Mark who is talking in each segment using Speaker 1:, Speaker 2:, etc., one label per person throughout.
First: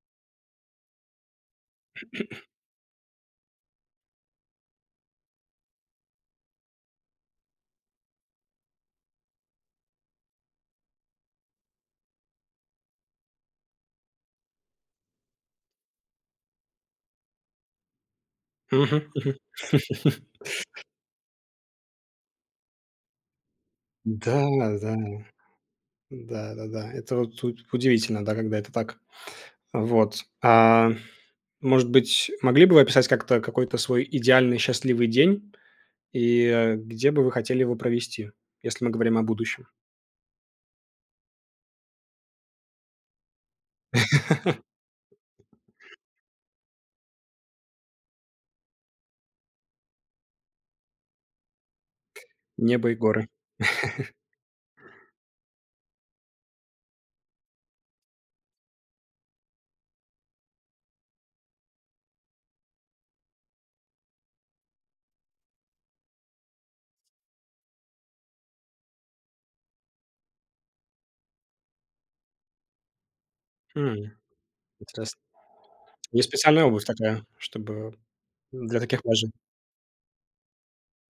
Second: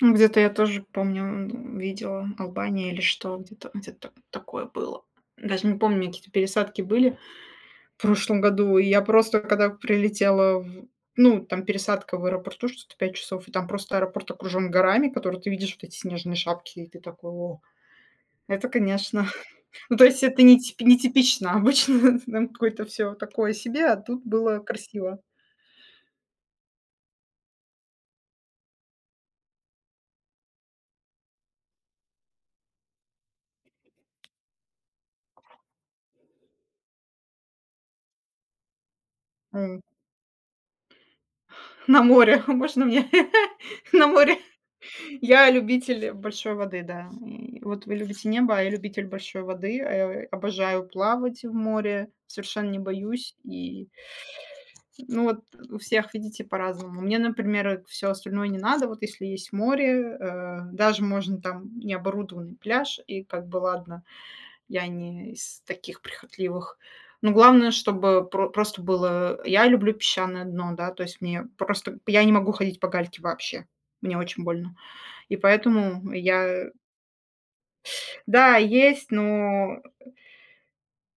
Speaker 1: Ну, где-то я тоже помню, м, видела Албания или что где-то где-то такое было. Даже не помню, какие-то пересадки были в прошлом году. И я просто когда прилетела, в ну там пересадка в аэропорту что-то 5 часов, и там просто аэропорт окружен горами, которые ты видишь, вот эти снежные шапки. И ты такой: "О!" Это,
Speaker 2: Мгм
Speaker 1: конечно.
Speaker 2: мгм.
Speaker 1: Ну, то есть это нети нетипично. Обычно там какое-то всё такое себе, а тут было
Speaker 2: Н-да, да.
Speaker 1: красиво.
Speaker 2: Да да да. Это вот у удивительно, да, когда это так. Вот. А, может быть, могли бы вы описать как-то какой-то свой идеальный счастливый день? И, э, где бы вы хотели его провести? Если мы говорим о будущем.
Speaker 1: М. На море. Можно мне на море? Я любитель большой воды, да. М, вот вы любите небо, а я любитель большой воды. Э, э, обожаю плавать в море. Совершенно не
Speaker 2: Небо и горы.
Speaker 1: боюсь и Ну, вот у всех, видите, по-разному. Мне, например, э, всё остальное не надо. Вот если есть море, э, даже можно, там, необорудованный пляж и как бы ладно, я не из таких прихотливых, но главное, чтобы про просто было Я люблю песчаное дно, да? То есть мне просто б я не могу ходить по гальке вообще,
Speaker 2: Хм,
Speaker 1: мне очень больно,
Speaker 2: интересно.
Speaker 1: и поэтому
Speaker 2: Есть специальная
Speaker 1: я
Speaker 2: обувь такая, чтобы
Speaker 1: Да,
Speaker 2: для таких
Speaker 1: есть,
Speaker 2: важен.
Speaker 1: но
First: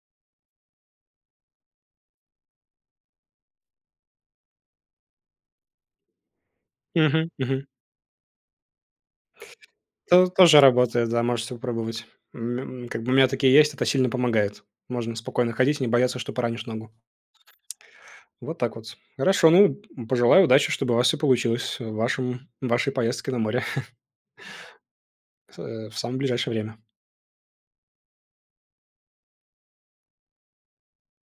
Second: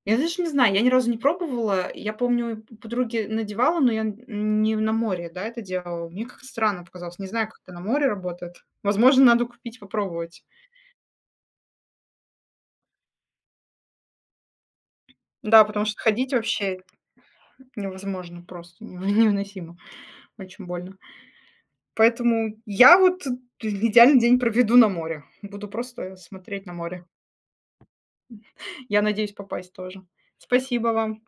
Speaker 1: Я, даже не знаю, я ни разу не пробовала. Я помню, подруге надевала, но я н не на море, да, это делала. Мне как-то странно показалось. Не
Speaker 2: Мгм
Speaker 1: знаю, как
Speaker 2: мгм.
Speaker 1: это на море работает. Возможно, надо купить,
Speaker 2: То
Speaker 1: попробовать.
Speaker 2: тоже работает, да, можете попробовать. М, м, как бы у меня такие есть, это сильно помогает. Можно спокойно
Speaker 1: Да,
Speaker 2: ходить и
Speaker 1: потому
Speaker 2: не
Speaker 1: что
Speaker 2: бояться, что
Speaker 1: ходить
Speaker 2: поранишь
Speaker 1: вообще
Speaker 2: ногу.
Speaker 1: невозможно,
Speaker 2: Вот так
Speaker 1: просто
Speaker 2: вот.
Speaker 1: невы
Speaker 2: Хорошо.
Speaker 1: невыносимо,
Speaker 2: Ну, пожелаю
Speaker 1: очень
Speaker 2: удачи, чтобы у
Speaker 1: больно.
Speaker 2: вас всё получилось в вашем
Speaker 1: Поэтому
Speaker 2: в вашей
Speaker 1: я, вот,
Speaker 2: поездке на море.
Speaker 1: т идеальный день проведу на море,
Speaker 2: В, с
Speaker 1: буду
Speaker 2: э, в
Speaker 1: просто
Speaker 2: самое ближайшее
Speaker 1: смотреть на
Speaker 2: время.
Speaker 1: море. Я надеюсь попасть тоже. Спасибо вам.